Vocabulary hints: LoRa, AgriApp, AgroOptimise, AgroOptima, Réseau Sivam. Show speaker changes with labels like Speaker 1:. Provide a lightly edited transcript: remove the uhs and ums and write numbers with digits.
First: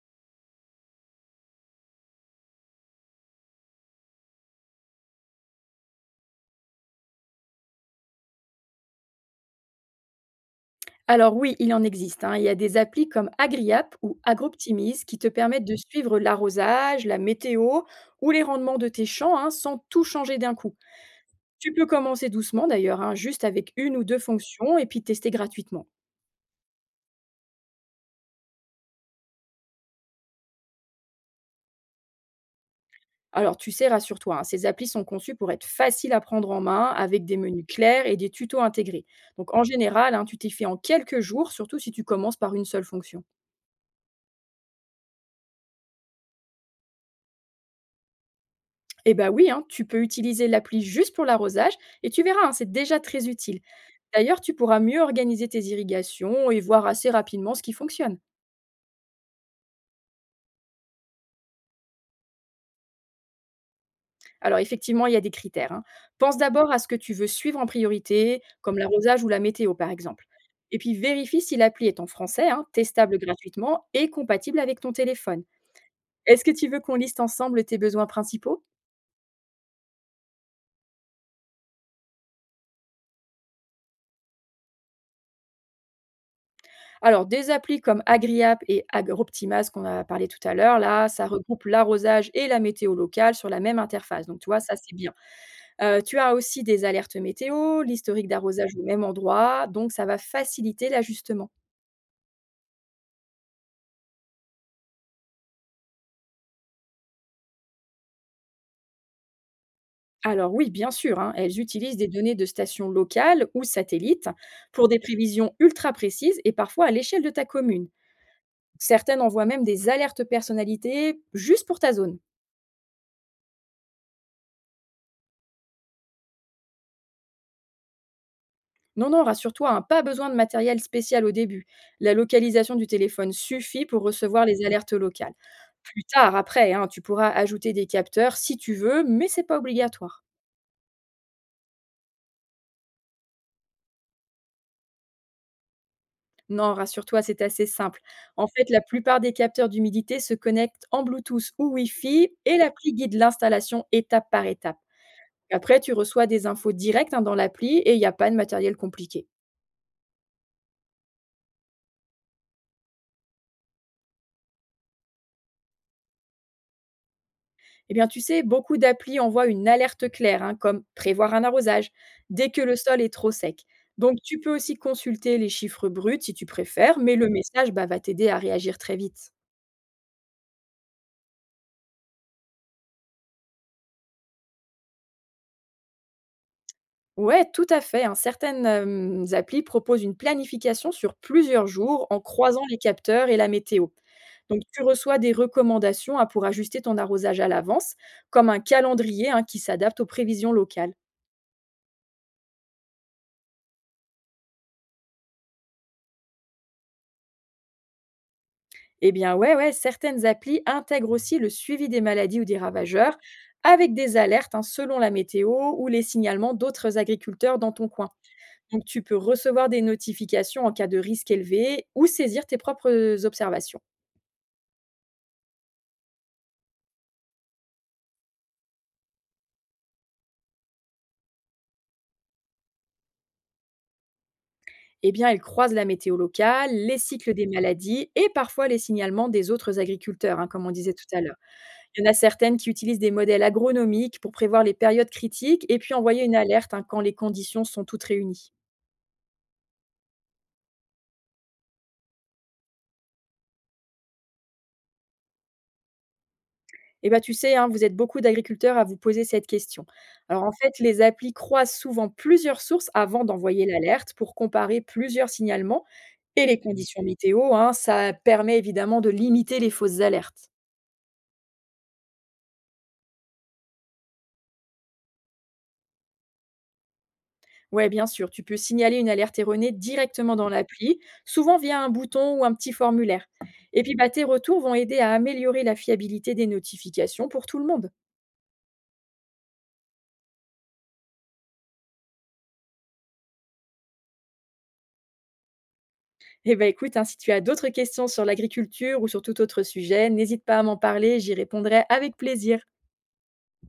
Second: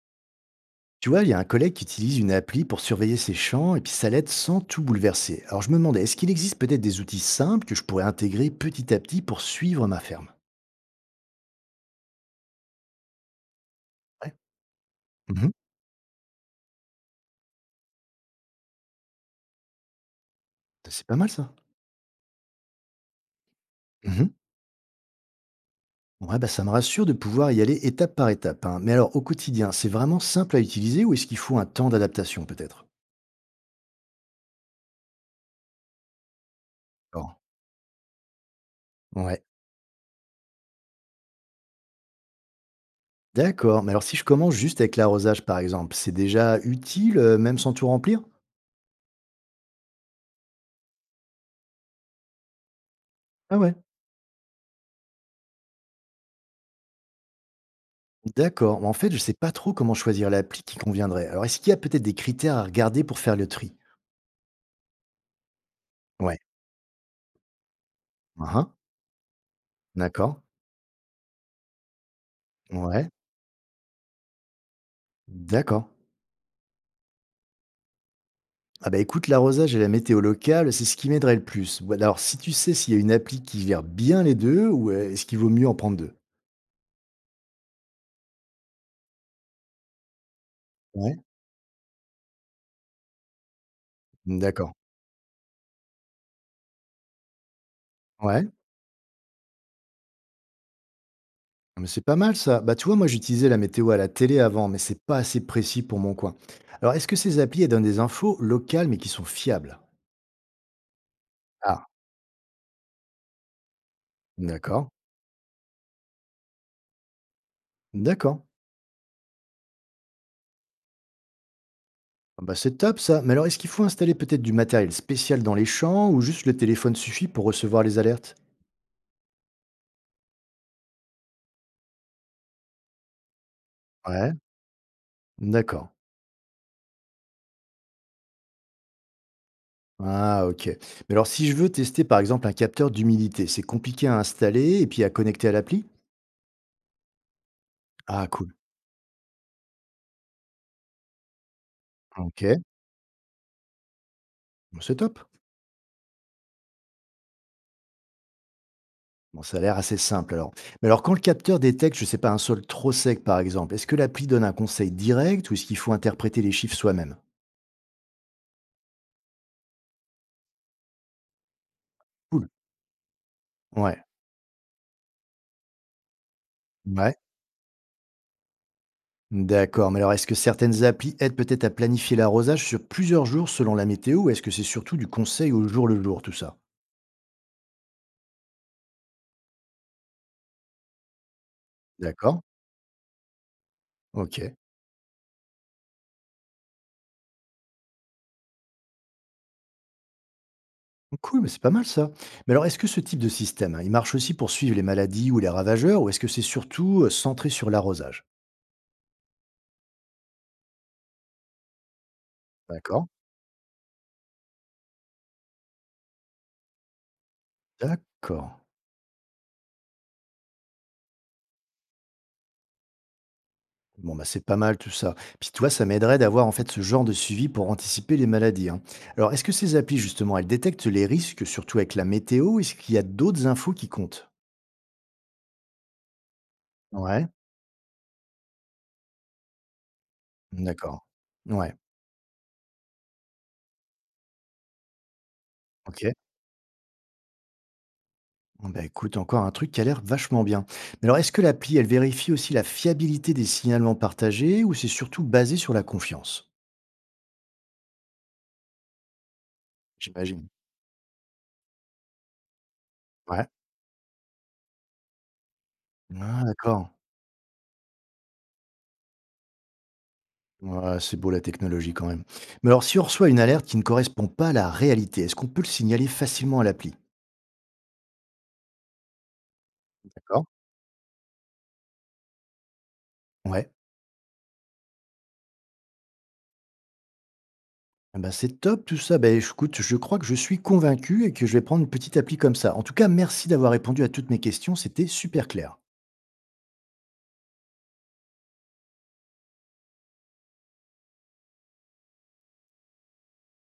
Speaker 1: Tu vois, il y a un collègue qui utilise une appli pour surveiller ses champs et puis ça l'aide sans tout bouleverser. Alors je me demandais, est-ce qu'il existe peut-être des outils simples que je pourrais intégrer petit à petit pour suivre ma ferme.
Speaker 2: Alors oui, il en existe, hein. Il y a des applis comme AgriApp ou
Speaker 1: Ouais.
Speaker 2: AgroOptimise qui te
Speaker 1: Mhm.
Speaker 2: permettent de suivre l'arrosage, la météo ou les rendements de tes champs hein, sans tout changer d'un coup.
Speaker 1: C'est pas mal ça.
Speaker 2: Tu peux commencer doucement d'ailleurs, hein, juste avec une ou deux
Speaker 1: Mhm.
Speaker 2: fonctions et puis tester gratuitement.
Speaker 1: Ouais, bah, ça me rassure de pouvoir y aller étape par étape, hein. Mais alors au quotidien, c'est vraiment simple à utiliser ou est-ce qu'il faut un temps d'adaptation peut-être?
Speaker 2: Alors tu sais, rassure-toi, hein, ces applis sont conçues pour être faciles à prendre en main avec des
Speaker 1: D'accord.
Speaker 2: menus clairs et des tutos intégrés.
Speaker 1: Ouais.
Speaker 2: Donc en général, hein, tu t'y fais en quelques jours, surtout si tu commences par une seule fonction.
Speaker 1: D'accord. Mais alors si je commence juste avec l'arrosage par exemple, c'est déjà utile, même sans tout remplir?
Speaker 2: Eh bah oui, hein, tu peux utiliser l'appli juste pour l'arrosage et tu verras, hein, c'est déjà très
Speaker 1: Ah
Speaker 2: utile.
Speaker 1: ouais.
Speaker 2: D'ailleurs, tu pourras mieux organiser tes irrigations et voir assez rapidement ce qui fonctionne.
Speaker 1: D'accord, mais en fait, je ne sais pas trop comment choisir l'appli qui conviendrait. Alors, est-ce qu'il y a peut-être des critères à regarder pour faire le tri?
Speaker 2: Alors effectivement, il y a des critères, hein.
Speaker 1: Ouais.
Speaker 2: Pense d'abord à ce que tu veux suivre en priorité,
Speaker 1: Hein, hein.
Speaker 2: comme l'arrosage ou la météo par exemple.
Speaker 1: D'accord.
Speaker 2: Et puis vérifie si l'appli est en français, hein,
Speaker 1: Ouais.
Speaker 2: testable gratuitement et compatible avec ton téléphone.
Speaker 1: D'accord.
Speaker 2: Est-ce que tu veux qu'on liste ensemble tes besoins principaux?
Speaker 1: Ah bah écoute, l'arrosage et la météo locale, c'est ce qui m'aiderait le plus. Ou alors, si tu sais s'il y a une appli qui gère bien les deux, ou est-ce qu'il vaut mieux en prendre deux?
Speaker 2: Alors, des applis comme AgriApp et AgroOptima, ce qu'on a parlé tout à l'heure, là,
Speaker 1: Ouais.
Speaker 2: ça regroupe l'arrosage et la météo locale sur la même interface. Donc, tu vois,
Speaker 1: D'accord.
Speaker 2: ça, c'est bien. Tu as aussi des alertes météo, l'historique
Speaker 1: Ouais.
Speaker 2: d'arrosage au même endroit, donc ça va faciliter l'ajustement.
Speaker 1: Ah, mais c'est pas mal ça. Bah tu vois, moi j'utilisais la météo à la télé avant, mais c'est pas assez précis pour mon coin. Alors, est-ce que ces applis, elles donnent des infos locales mais qui sont fiables?
Speaker 2: Alors oui, bien sûr, hein, elles
Speaker 1: Ah,
Speaker 2: utilisent des données de stations locales ou satellites pour
Speaker 1: d'accord.
Speaker 2: des prévisions ultra précises et parfois à l'échelle de ta commune.
Speaker 1: D'accord.
Speaker 2: Certaines envoient même des alertes personnalisées juste pour ta zone.
Speaker 1: Ah bah c'est top ça. Mais alors, est-ce qu'il faut installer peut-être du matériel spécial dans les champs ou juste le téléphone suffit pour recevoir les alertes?
Speaker 2: Non, non, rassure-toi, hein, pas besoin de matériel spécial au début. La localisation du téléphone suffit pour
Speaker 1: Ouais.
Speaker 2: recevoir les alertes locales.
Speaker 1: D'accord.
Speaker 2: Plus tard, après, hein, tu pourras ajouter des capteurs si tu veux, mais c'est pas obligatoire.
Speaker 1: Ah, ok. Mais alors, si je veux tester par exemple un capteur d'humidité, c'est compliqué à installer et puis à connecter à l'appli?
Speaker 2: Non, rassure-toi, c'est assez simple.
Speaker 1: Ah,
Speaker 2: En
Speaker 1: cool.
Speaker 2: fait, la plupart des capteurs d'humidité se connectent en Bluetooth ou Wi-Fi
Speaker 1: Ok.
Speaker 2: et l'appli guide l'installation étape par étape.
Speaker 1: Bon, c'est top.
Speaker 2: Après, tu reçois des infos directes hein, dans l'appli et il n'y a pas de matériel compliqué.
Speaker 1: Bon, ça a l'air assez simple alors. Mais alors, quand le capteur détecte, je sais pas, un sol trop sec par exemple, est-ce que l'appli donne un conseil direct ou est-ce qu'il faut interpréter les chiffres soi-même?
Speaker 2: Eh bien, tu sais, beaucoup d'applis envoient une alerte claire, hein, comme prévoir un arrosage,
Speaker 1: Cool.
Speaker 2: dès que le sol est trop sec.
Speaker 1: Ouais.
Speaker 2: Donc, tu peux aussi consulter les chiffres bruts si tu préfères,
Speaker 1: Ouais.
Speaker 2: mais le message bah, va t'aider à réagir très vite.
Speaker 1: D'accord, mais alors est-ce que certaines applis aident peut-être à planifier l'arrosage sur plusieurs jours selon la météo ou est-ce que c'est surtout du conseil au jour le jour tout ça?
Speaker 2: Ouais, tout à fait, hein. Certaines applis proposent une planification sur plusieurs jours en
Speaker 1: D'accord,
Speaker 2: croisant les capteurs et la météo.
Speaker 1: ok.
Speaker 2: Donc tu reçois des recommandations, hein, pour ajuster ton arrosage à l'avance, comme un calendrier, hein, qui s'adapte aux prévisions locales.
Speaker 1: Cool, mais c'est pas mal ça. Mais alors est-ce que ce type de système, hein, il marche aussi pour suivre les maladies ou les ravageurs ou est-ce que c'est surtout centré sur l'arrosage?
Speaker 2: Eh bien ouais, ouais, certaines applis intègrent aussi le suivi des maladies ou des
Speaker 1: D'accord,
Speaker 2: ravageurs avec des alertes, hein, selon la météo ou les signalements d'autres agriculteurs dans ton coin.
Speaker 1: d'accord.
Speaker 2: Donc tu peux recevoir des notifications en cas de risque élevé ou saisir tes propres observations.
Speaker 1: Bon, bah c'est pas mal tout ça. Puis toi, ça m'aiderait d'avoir en fait ce genre de suivi pour anticiper les maladies, hein. Alors est-ce que ces applis justement, elles détectent les risques, surtout avec la météo, est-ce qu'il y a d'autres infos qui comptent?
Speaker 2: Eh bien, elle croise la météo locale, les
Speaker 1: Ouais.
Speaker 2: cycles des maladies et parfois les signalements des autres agriculteurs, hein, comme on disait
Speaker 1: D'accord.
Speaker 2: tout à l'heure.
Speaker 1: Ouais,
Speaker 2: Il y en a certaines qui utilisent des modèles agronomiques pour prévoir les périodes critiques et puis
Speaker 1: ok.
Speaker 2: envoyer une alerte hein, quand les conditions sont toutes réunies.
Speaker 1: Bon, bah, écoute, encore un truc qui a l'air vachement bien. Mais alors, est-ce que l'appli, elle vérifie aussi la fiabilité des signalements partagés ou c'est surtout basé sur la confiance?
Speaker 2: Eh bien, tu sais, hein, vous êtes beaucoup d'agriculteurs à vous poser cette question. Alors,
Speaker 1: J'imagine.
Speaker 2: en fait, les applis croisent souvent plusieurs sources avant
Speaker 1: Ouais.
Speaker 2: d'envoyer l'alerte pour comparer plusieurs signalements
Speaker 1: Ah,
Speaker 2: et les
Speaker 1: d'accord.
Speaker 2: conditions météo, hein. Ça permet évidemment de limiter les fausses alertes.
Speaker 1: Ouais, c'est beau la technologie quand même. Mais alors, si on reçoit une alerte qui ne correspond pas à la réalité, est-ce qu'on peut le signaler facilement à l'appli?
Speaker 2: Ouais, bien sûr, tu peux signaler une alerte erronée directement
Speaker 1: D'accord.
Speaker 2: dans l'appli, souvent via un bouton ou un petit formulaire.
Speaker 1: Ouais.
Speaker 2: Et puis, bah, tes retours vont aider à améliorer la fiabilité des notifications pour tout le monde.
Speaker 1: Ah bah, c'est top tout ça. Bah, écoute, je crois que je suis convaincu et que je vais prendre une petite appli comme ça. En tout cas, merci d'avoir répondu à toutes mes questions. C'était super clair.
Speaker 2: Et bah, écoute, hein, si tu as d'autres questions sur l'agriculture ou sur tout autre sujet, n'hésite pas à m'en parler, j'y répondrai avec plaisir.